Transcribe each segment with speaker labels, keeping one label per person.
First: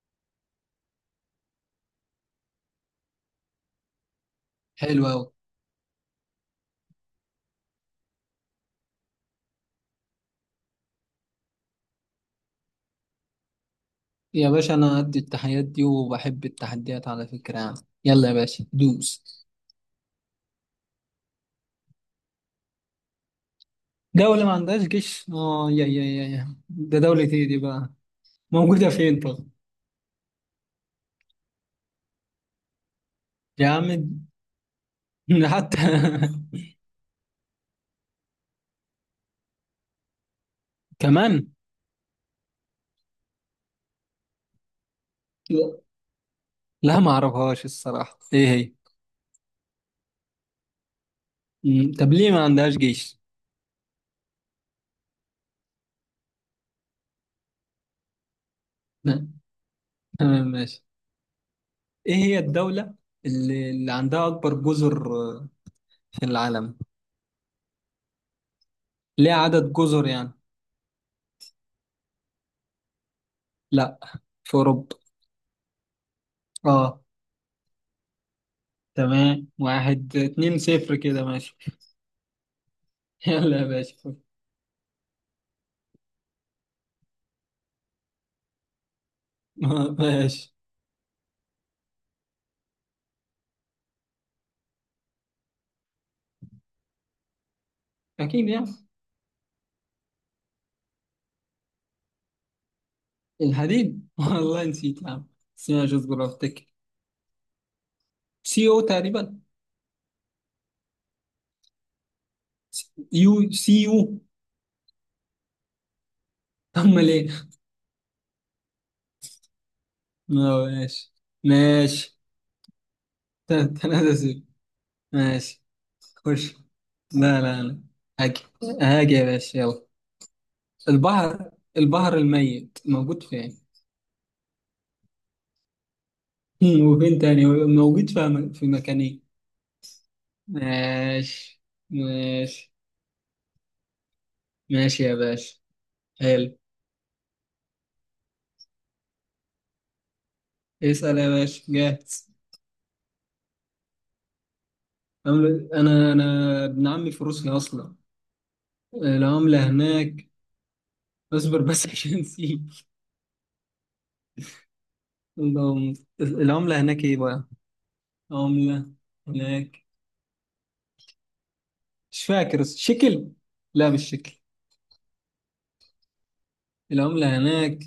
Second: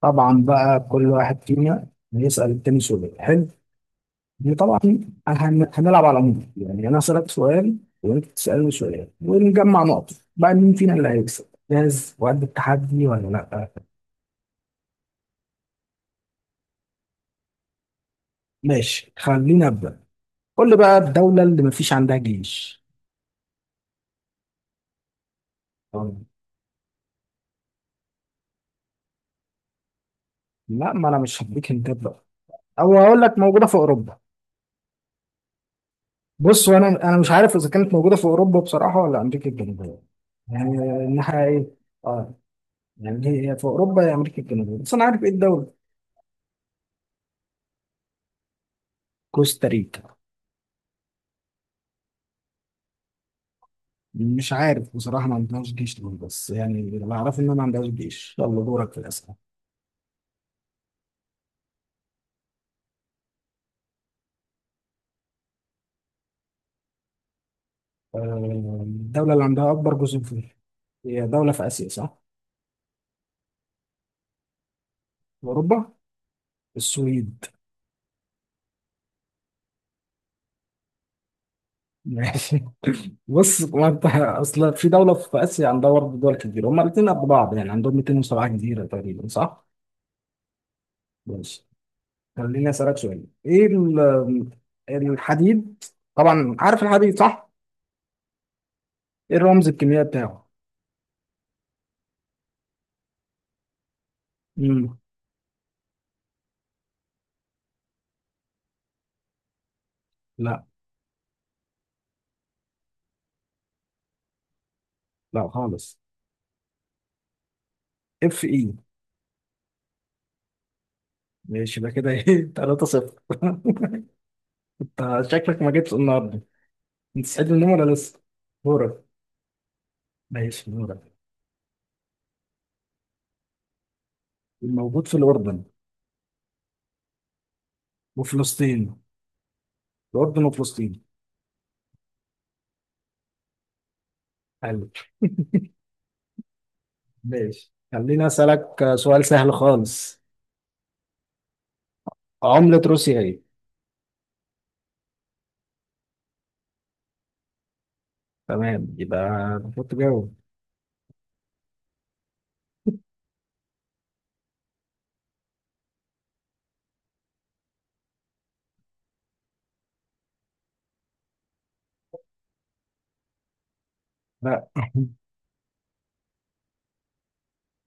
Speaker 1: طبعا بقى كل واحد فينا هيسأل التاني سؤال حلو. دي طبعا.
Speaker 2: حلو أوي
Speaker 1: هنلعب على العموم، يعني انا اسألك سؤال وانت تسألني سؤال ونجمع نقط، بقى مين فينا اللي هيكسب؟ جاهز وقد التحدي ولا لا؟
Speaker 2: يا باشا، أنا قد التحديات دي وبحب التحديات على فكرة يعني. يلا يا باشا
Speaker 1: ماشي
Speaker 2: دوس.
Speaker 1: خلينا ابدا. قول لي بقى، الدولة اللي مفيش عندها جيش.
Speaker 2: دولة ما عندهاش جيش، آه، يا يا
Speaker 1: طب،
Speaker 2: يا يا ده دولة إيه دي بقى؟ موجودة فين طب؟
Speaker 1: لا ما انا مش هديك هنتات بقى، او هقول لك موجودة
Speaker 2: يا
Speaker 1: في
Speaker 2: عم
Speaker 1: اوروبا.
Speaker 2: حتى
Speaker 1: بص، وانا مش عارف اذا كانت موجودة في اوروبا بصراحة ولا امريكا الجنوبية، يعني
Speaker 2: كمان.
Speaker 1: الناحية ايه. آه، يعني هي في اوروبا يا امريكا الجنوبيه، بس انا عارف ايه الدوله.
Speaker 2: لا لا، ما أعرفهاش الصراحة، إيه هي؟
Speaker 1: كوستاريكا.
Speaker 2: مم، طب ليه ما عندهاش جيش؟
Speaker 1: مش عارف بصراحه ما عندهاش جيش ليه، بس يعني اللي اعرفه ان ما عندهاش جيش. يلا دورك في
Speaker 2: لا،
Speaker 1: الاسئله.
Speaker 2: تمام ماشي. إيه هي الدولة اللي عندها أكبر جزر، آه، في العالم؟
Speaker 1: آه، الدوله
Speaker 2: ليه
Speaker 1: اللي عندها
Speaker 2: عدد
Speaker 1: اكبر
Speaker 2: جزر
Speaker 1: جزر
Speaker 2: يعني؟
Speaker 1: في، هي دوله في اسيا صح؟
Speaker 2: لا، في أوروبا.
Speaker 1: في اوروبا.
Speaker 2: آه،
Speaker 1: السويد.
Speaker 2: تمام. واحد اتنين صفر كده ماشي.
Speaker 1: ماشي.
Speaker 2: يلا
Speaker 1: بص
Speaker 2: يا
Speaker 1: ما
Speaker 2: باشا
Speaker 1: انت
Speaker 2: خد.
Speaker 1: اصلا في دوله في اسيا عندها برضه دول كتير، هما الاثنين قد بعض، يعني عندهم 207 جزيره تقريبا صح؟
Speaker 2: ماشي.
Speaker 1: ماشي، خليني اسالك سؤال. ايه الحديد، طبعا عارف الحديد صح؟
Speaker 2: أكيد يعني.
Speaker 1: ايه الرمز الكيميائي بتاعه؟
Speaker 2: الحديد والله
Speaker 1: مم.
Speaker 2: نسيت يا عم، بس ماشي اصبر أفتكر. سي أو تقريبا.
Speaker 1: لا
Speaker 2: يو سي يو.
Speaker 1: لا خالص.
Speaker 2: أمال إيه؟
Speaker 1: Fe.
Speaker 2: آه، ماشي
Speaker 1: ماشي، ده كده
Speaker 2: ماشي.
Speaker 1: ايه؟ 3 0
Speaker 2: تل- تلاتة صفر.
Speaker 1: انت شكلك
Speaker 2: ماشي
Speaker 1: ما جيتش النهارده.
Speaker 2: خش.
Speaker 1: انت
Speaker 2: لا
Speaker 1: سعيد من
Speaker 2: لا
Speaker 1: النوم
Speaker 2: لا.
Speaker 1: ولا لسه؟
Speaker 2: هاجي.
Speaker 1: دورك.
Speaker 2: هاجي يا باشا يلا.
Speaker 1: ماشي دورك.
Speaker 2: البحر. البحر الميت موجود فين؟
Speaker 1: الموجود في الاردن
Speaker 2: وفين تاني، موجود في
Speaker 1: وفلسطين.
Speaker 2: مكان إيه؟
Speaker 1: الاردن وفلسطين.
Speaker 2: ماشي ماشي.
Speaker 1: حلو.
Speaker 2: ماشي يا باشا، حلو.
Speaker 1: ماشي خليني اسالك سؤال سهل خالص.
Speaker 2: اسأل يا باشا، جاهز.
Speaker 1: عملة روسيا ايه؟
Speaker 2: عملة، أنا ابن عمي في روسيا أصلا.
Speaker 1: تمام يبقى،
Speaker 2: العملة
Speaker 1: المفروض
Speaker 2: هناك.
Speaker 1: تجاوب.
Speaker 2: اصبر بس عشان نسيت. اللهم-. العملة هناك إيه بقى؟ عملة هناك. مش فاكر شكل. لا مش شكل.
Speaker 1: لا.
Speaker 2: العملة هناك،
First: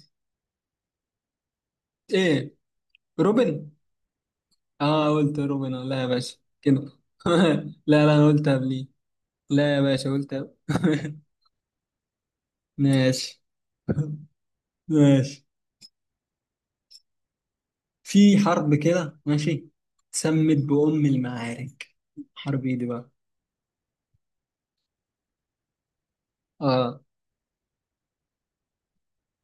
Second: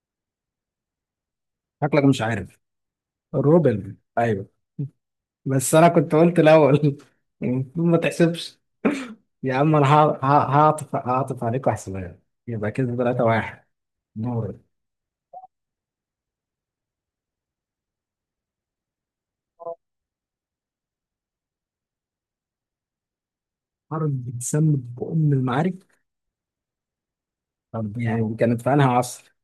Speaker 1: شكلك مش
Speaker 2: إيه؟
Speaker 1: عارف.
Speaker 2: روبن.
Speaker 1: روبل، ايوه.
Speaker 2: آه قلت روبن،
Speaker 1: بس
Speaker 2: آه،
Speaker 1: انا
Speaker 2: لا يا
Speaker 1: كنت
Speaker 2: باشا
Speaker 1: قلت الاول.
Speaker 2: كده لا
Speaker 1: المفروض ما
Speaker 2: لا، أنا قلت
Speaker 1: تحسبش.
Speaker 2: قبليه.
Speaker 1: يا
Speaker 2: لا
Speaker 1: عم
Speaker 2: يا
Speaker 1: انا
Speaker 2: باشا
Speaker 1: هع- هع-
Speaker 2: قلت
Speaker 1: هعطف هعطف عليك واحسبها لك. يبقى كده 3
Speaker 2: ماشي
Speaker 1: 1. نور.
Speaker 2: ماشي. في حرب كده ماشي، سمت بأم المعارك. حرب ايه دي بقى؟
Speaker 1: حرب بتسمى بأم المعارك.
Speaker 2: اه.
Speaker 1: طب يعني كانت في انهي عصر؟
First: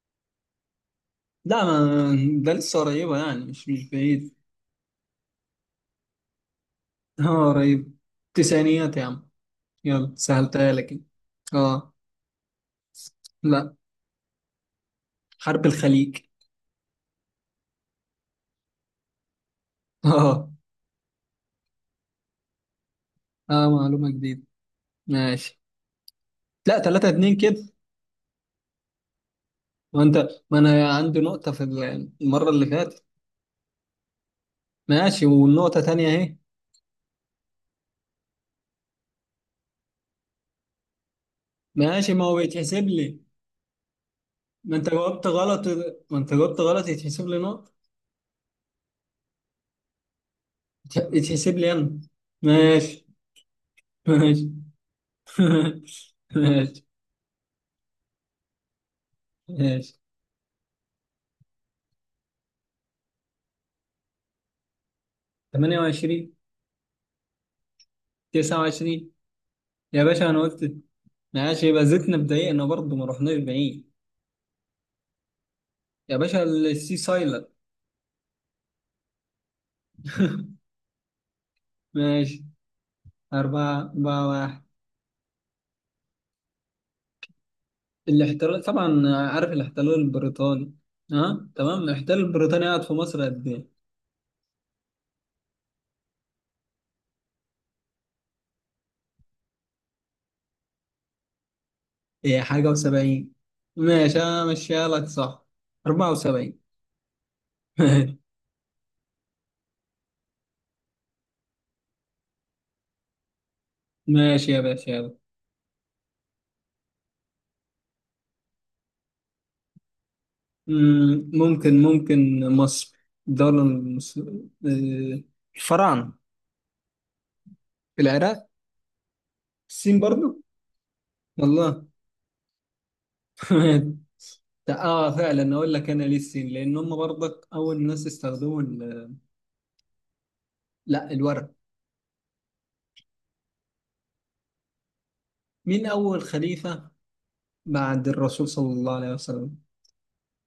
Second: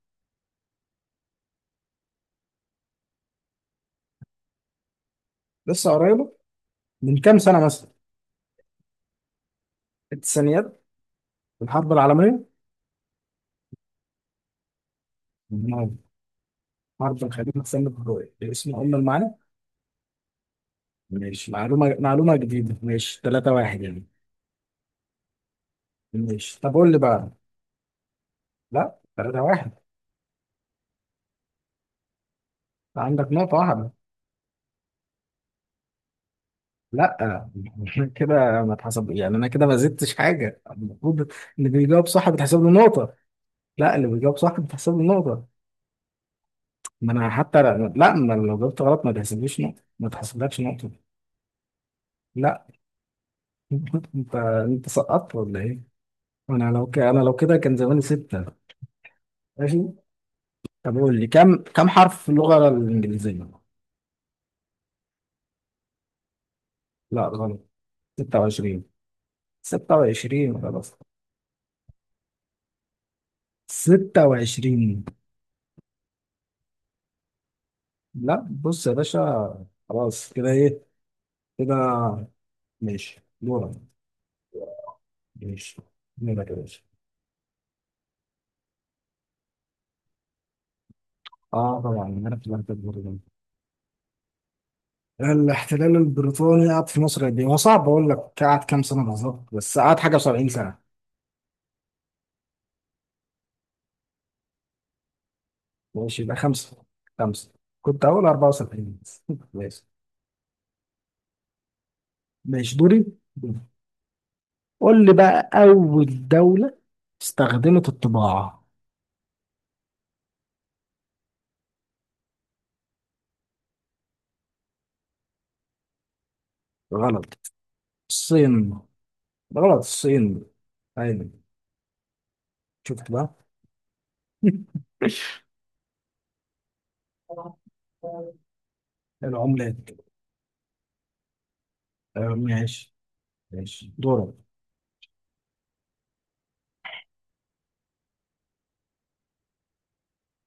Speaker 2: لا، ما ده لسه قريبة يعني مش بعيد
Speaker 1: لسه قريبة، من كام
Speaker 2: اه
Speaker 1: سنة مثلا؟
Speaker 2: قريب. تسعينيات يا عم. يلا سهلتها
Speaker 1: التسعينيات؟
Speaker 2: لك أنا.
Speaker 1: الحرب
Speaker 2: اه.
Speaker 1: العالمية؟
Speaker 2: لا، حرب
Speaker 1: نور.
Speaker 2: الخليج.
Speaker 1: حرب الخليج بتسمى باسم أم المعارك؟
Speaker 2: اه.
Speaker 1: ماشي، معلومة جديدة. ماشي 3
Speaker 2: اه
Speaker 1: 1 يعني.
Speaker 2: معلومة جديدة ماشي.
Speaker 1: ماشي طب
Speaker 2: لا
Speaker 1: قول لي
Speaker 2: 3
Speaker 1: بقى.
Speaker 2: 2 كده.
Speaker 1: لا 3 1.
Speaker 2: وانت، ما انا عندي نقطة في المرة اللي فاتت.
Speaker 1: عندك نقطة واحدة.
Speaker 2: ماشي والنقطة تانية اهي.
Speaker 1: لا. كده ما اتحسب، يعني انا كده ما زدتش حاجة المفروض. اللي بيجاوب
Speaker 2: ماشي، ما
Speaker 1: صح
Speaker 2: هو
Speaker 1: بتحسب له
Speaker 2: يتحسب
Speaker 1: نقطة.
Speaker 2: لي.
Speaker 1: لا، اللي بيجاوب صح
Speaker 2: ما انت
Speaker 1: بتحسب له
Speaker 2: جاوبت
Speaker 1: نقطة.
Speaker 2: غلط. ما انت جاوبت غلط
Speaker 1: ما
Speaker 2: يتحسب
Speaker 1: انا
Speaker 2: لي
Speaker 1: حتى،
Speaker 2: نقطة.
Speaker 1: لا لا، ما لو جاوبت غلط ما تحسبليش نقطة، ما تحسبلكش نقطة.
Speaker 2: يتحسب لي انا.
Speaker 1: لا.
Speaker 2: ماشي
Speaker 1: انت
Speaker 2: ماشي.
Speaker 1: انت سقطت ولا ايه؟
Speaker 2: ماشي
Speaker 1: انا لو كده كان زماني ستة. ماشي
Speaker 2: ماشي.
Speaker 1: طب قول لي، كم حرف في اللغة الإنجليزية؟
Speaker 2: 28.
Speaker 1: لا غلط. 26.
Speaker 2: 29. يا باشا انا
Speaker 1: 26
Speaker 2: قلت.
Speaker 1: خلاص.
Speaker 2: ماشي يبقى زدنا بدقيقة برضه، ما رحناش بعيد.
Speaker 1: 26.
Speaker 2: يا باشا السي سايلر.
Speaker 1: لا بص يا باشا خلاص، كده ايه؟ كده.
Speaker 2: ماشي
Speaker 1: ماشي دورك.
Speaker 2: 4 4 1.
Speaker 1: ماشي دورك يا باشا.
Speaker 2: الاحتلال طبعا، عارف الاحتلال البريطاني. ها
Speaker 1: اه
Speaker 2: تمام.
Speaker 1: طبعا
Speaker 2: الاحتلال
Speaker 1: انا في
Speaker 2: البريطاني قعد
Speaker 1: المكتب.
Speaker 2: في مصر قد ايه؟
Speaker 1: الاحتلال البريطاني قعد في مصر قد ايه؟ هو صعب اقول لك قعد كام سنه بالظبط، بس قعد حاجه و70 سنه.
Speaker 2: ايه حاجة و70؟ ماشي انا ماشيها لك صح.
Speaker 1: ماشي يبقى
Speaker 2: 74.
Speaker 1: خمسه. خمسه. كنت هقول 74 بس. ماشي. ماشي دوري.
Speaker 2: ماشي يا باشا
Speaker 1: قول لي
Speaker 2: يلا.
Speaker 1: بقى، اول دوله استخدمت الطباعه.
Speaker 2: مم، ممكن مصر، الدولة المصر، الفراعنة.
Speaker 1: غلط.
Speaker 2: في العراق.
Speaker 1: الصين. غلط.
Speaker 2: الصين برضو.
Speaker 1: الصين. ايوه.
Speaker 2: والله
Speaker 1: شفت بقى؟
Speaker 2: اه فعلا اقول لك انا ليه الصين، لان هم برضك اول ناس استخدموا ال.
Speaker 1: العملات.
Speaker 2: لا، الورق.
Speaker 1: آه، ماشي. ماشي دورك.
Speaker 2: مين اول خليفة بعد الرسول صلى الله عليه وسلم؟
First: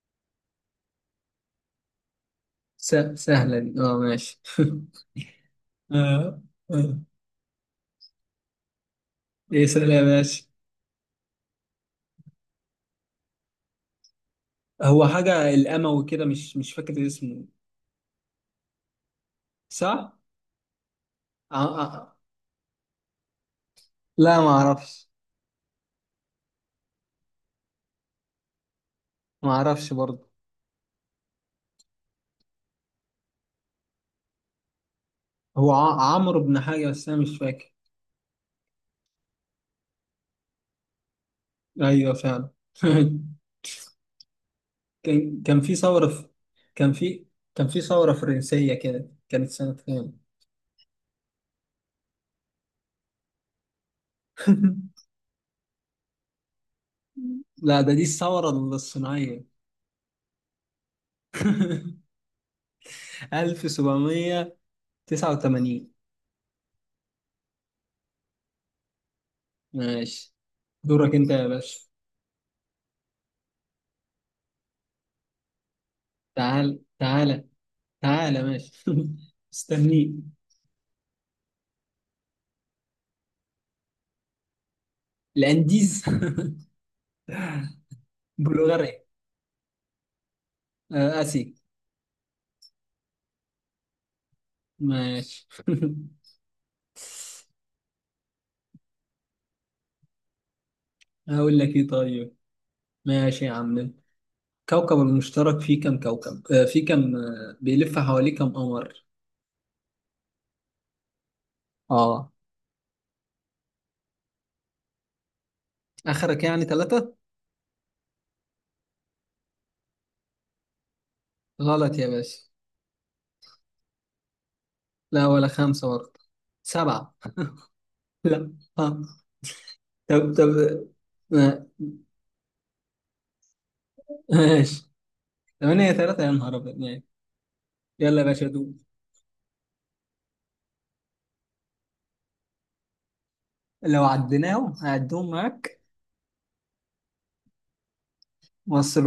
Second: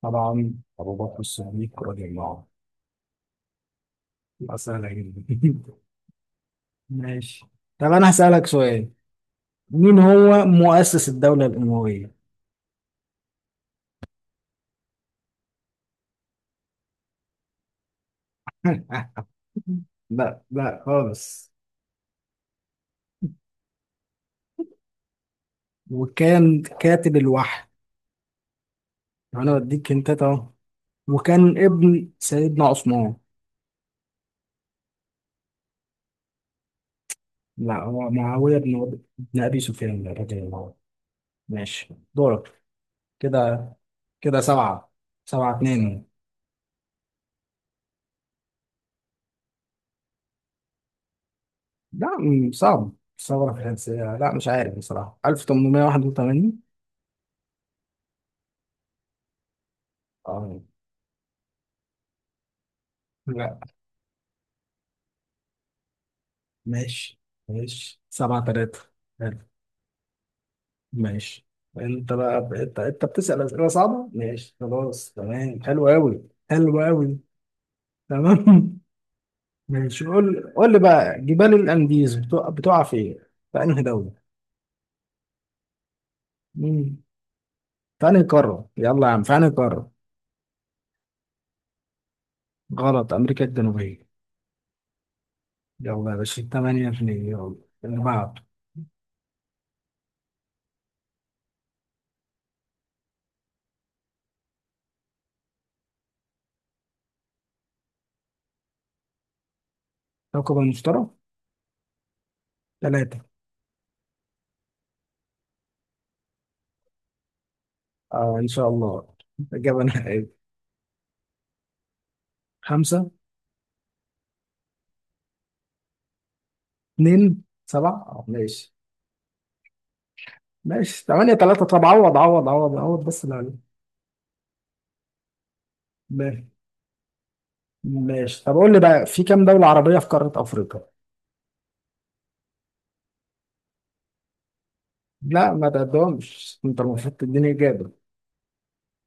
Speaker 1: طبعا، ابو بكر الصديق رضي الله عنه.
Speaker 2: سهلة دي، اه ماشي
Speaker 1: يبقى سهله جدا.
Speaker 2: آه. آه.
Speaker 1: ماشي. طب انا هسألك سؤال،
Speaker 2: ايه سهلة
Speaker 1: مين
Speaker 2: يا باشا.
Speaker 1: هو مؤسس الدولة الأموية؟
Speaker 2: هو حاجة الاموي كده، مش فاكر اسمه، صح؟
Speaker 1: لا لا خالص.
Speaker 2: آه. آه. آه. لا ما اعرفش.
Speaker 1: وكان كاتب الوحي،
Speaker 2: ما
Speaker 1: انا بديك
Speaker 2: اعرفش
Speaker 1: انت
Speaker 2: برضه.
Speaker 1: اهو. وكان ابن سيدنا عثمان.
Speaker 2: هو عمرو بن حاجة، بس أنا مش فاكر.
Speaker 1: لا، هو معاوية بن ابي سفيان رضي الله عنه. ماشي
Speaker 2: أيوه فعلا.
Speaker 1: دورك. كده كده سبعة.
Speaker 2: كان
Speaker 1: سبعة
Speaker 2: كان في
Speaker 1: اتنين.
Speaker 2: ثورة في، كان في كان في ثورة فرنسية كده، كانت سنة كام؟
Speaker 1: لا صعب. ثورة فرنسية، لا مش عارف بصراحة. 1881.
Speaker 2: لا ده، دي الثورة الصناعية.
Speaker 1: اه. لا.
Speaker 2: 1789.
Speaker 1: ماشي. ماشي سبعة تلاتة.
Speaker 2: ماشي دورك أنت
Speaker 1: ماشي،
Speaker 2: يا باشا.
Speaker 1: انت بقى انت بتسأل أسئلة صعبة، ماشي خلاص تمام حلو قوي. حلو
Speaker 2: تعال
Speaker 1: قوي.
Speaker 2: تعالى. تعالى ماشي.
Speaker 1: تمام. ماشي،
Speaker 2: استنيك.
Speaker 1: قول لي بقى، جبال الأنديز بتقع فين؟ في انهي دولة؟
Speaker 2: الأنديز.
Speaker 1: مم. في انهي قارة،
Speaker 2: بلغاريا.
Speaker 1: يلا يا عم في انهي قارة؟
Speaker 2: آه، آسيا.
Speaker 1: غلط. أمريكا الجنوبية.
Speaker 2: ماشي
Speaker 1: يلا يا باشا 8 2، يلا اللي بعده.
Speaker 2: هقول لك إيه طيب. ماشي يا عم. كوكب المشترك فيه كم كوكب، آه، فيه كم، آه، بيلف حواليه كم قمر؟
Speaker 1: كوكب المشتري.
Speaker 2: اه.
Speaker 1: ثلاثة.
Speaker 2: اخرك يعني ثلاثة؟
Speaker 1: اه ان شاء الله. إجابة نهائية.
Speaker 2: غلط يا باشا.
Speaker 1: خمسة.
Speaker 2: لا ولا خمسة برضه. سبعة.
Speaker 1: اتنين سبعة اه.
Speaker 2: لا.
Speaker 1: ماشي.
Speaker 2: ها. طب طب.
Speaker 1: ماشي 8 3.
Speaker 2: ما-
Speaker 1: طب عوض بس اللي
Speaker 2: ماشي. ثمانية ثلاثة، يا
Speaker 1: عليك.
Speaker 2: نهار أبيض، ماشي. يلا يا
Speaker 1: ماشي
Speaker 2: باشا
Speaker 1: طب قول
Speaker 2: دوب.
Speaker 1: لي بقى، في كام دولة عربية في قارة أفريقيا؟
Speaker 2: لو عديناهم هعدهم
Speaker 1: لا ما
Speaker 2: معاك.
Speaker 1: تعدهمش، أنت المفروض تديني إجابة.
Speaker 2: مصر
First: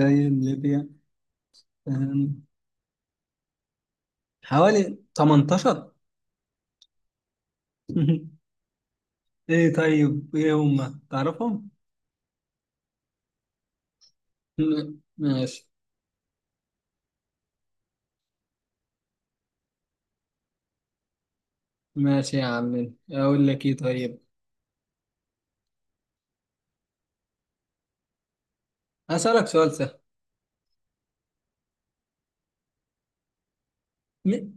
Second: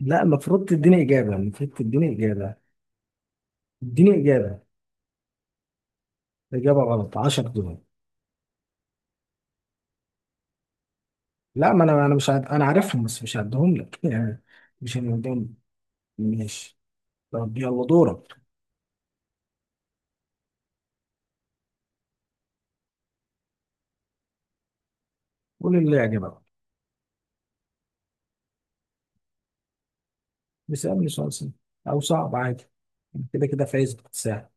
Speaker 1: لا، المفروض
Speaker 2: ليبيا.
Speaker 1: تديني إجابة. المفروض تديني
Speaker 2: أم،
Speaker 1: إجابة. اديني إجابة.
Speaker 2: حوالي 18.
Speaker 1: إجابة غلط. 10 دول.
Speaker 2: ايه طيب، ايه هم تعرفهم؟
Speaker 1: لا ما أنا مش أنا عارفهم بس مش هعدهم لك. يعني مش هنعدهم.
Speaker 2: ماشي.
Speaker 1: ماشي. طب يلا دورك.
Speaker 2: ماشي يا عم اقول لك ايه طيب.
Speaker 1: قول اللي يعجبك.
Speaker 2: هسألك سؤال سهل.
Speaker 1: اسألني سؤال سهل أو صعب عادي. أنا كده كده فايز بالساعة.
Speaker 2: م-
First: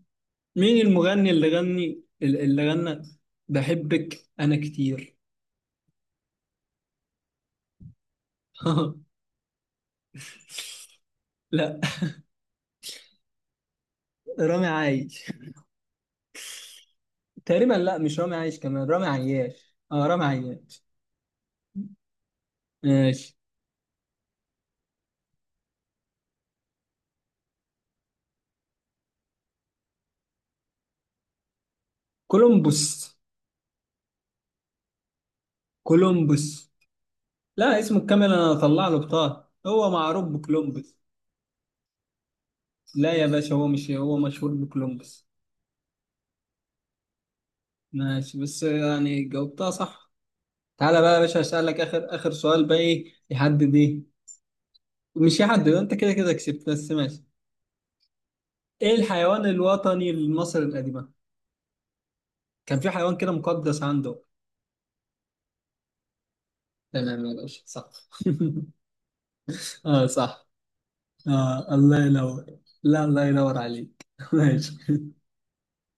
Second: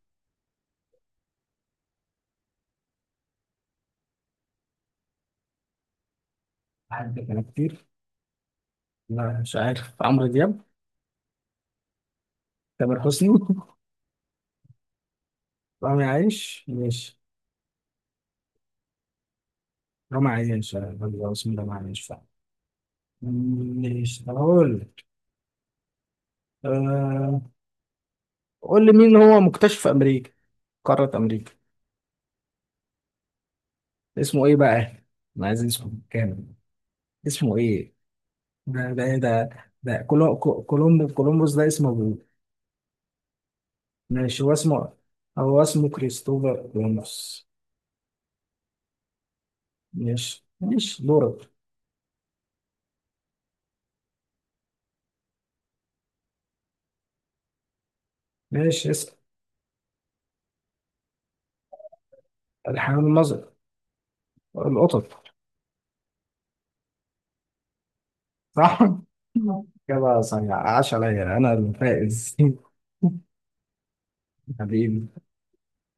Speaker 2: مين المغني اللي غني اللي غنى بحبك انا كتير؟
Speaker 1: أحبك أنا كتير. لا مش عارف. عمرو دياب؟
Speaker 2: لا
Speaker 1: تامر حسني؟
Speaker 2: رامي عايش.
Speaker 1: فاهم عايش؟ ماشي.
Speaker 2: تقريبا، لا مش رامي عايش، كمان رامي عياش، اه
Speaker 1: لا
Speaker 2: رامي
Speaker 1: معيش.
Speaker 2: عياش.
Speaker 1: آه، بسم الله معيش فعلا.
Speaker 2: ماشي.
Speaker 1: ماشي هقول لك أه... قول لي مين هو مكتشف في امريكا، قارة امريكا.
Speaker 2: كولومبوس.
Speaker 1: اسمه ايه بقى؟ انا عايز اسمه كامل.
Speaker 2: كولومبوس.
Speaker 1: اسمه
Speaker 2: لا
Speaker 1: ايه؟
Speaker 2: اسمه الكامل، انا هطلع
Speaker 1: ده
Speaker 2: له
Speaker 1: ده إيه ده،
Speaker 2: بطاقة، هو
Speaker 1: ده
Speaker 2: معروف بكولومبوس.
Speaker 1: كولومبوس ده اسمه ابوه.
Speaker 2: لا يا باشا، هو مش، هو
Speaker 1: ماشي، هو
Speaker 2: مشهور
Speaker 1: اسمه
Speaker 2: بكولومبوس.
Speaker 1: هو اسمه كريستوفر كولومبوس.
Speaker 2: ماشي بس يعني جاوبتها صح.
Speaker 1: ماشي.
Speaker 2: تعالى
Speaker 1: ماشي
Speaker 2: بقى يا باشا
Speaker 1: دورك.
Speaker 2: هسألك آخر سؤال بقى، إيه يحدد إيه، مش يحدد، أنت كده كده كسبت، بس ماشي.
Speaker 1: ماشي
Speaker 2: إيه
Speaker 1: اسأل.
Speaker 2: الحيوان الوطني لمصر القديمة؟ كان في
Speaker 1: الحيوان
Speaker 2: حيوان كده
Speaker 1: المظر،
Speaker 2: مقدس عنده.
Speaker 1: القطط.
Speaker 2: تمام يا باشا صح
Speaker 1: صح.
Speaker 2: آه
Speaker 1: كده
Speaker 2: صح.
Speaker 1: صحيح. عاش عليا انا
Speaker 2: آه الله
Speaker 1: الفائز.
Speaker 2: ينور. لا الله ينور عليك ماشي.
Speaker 1: حبيبي.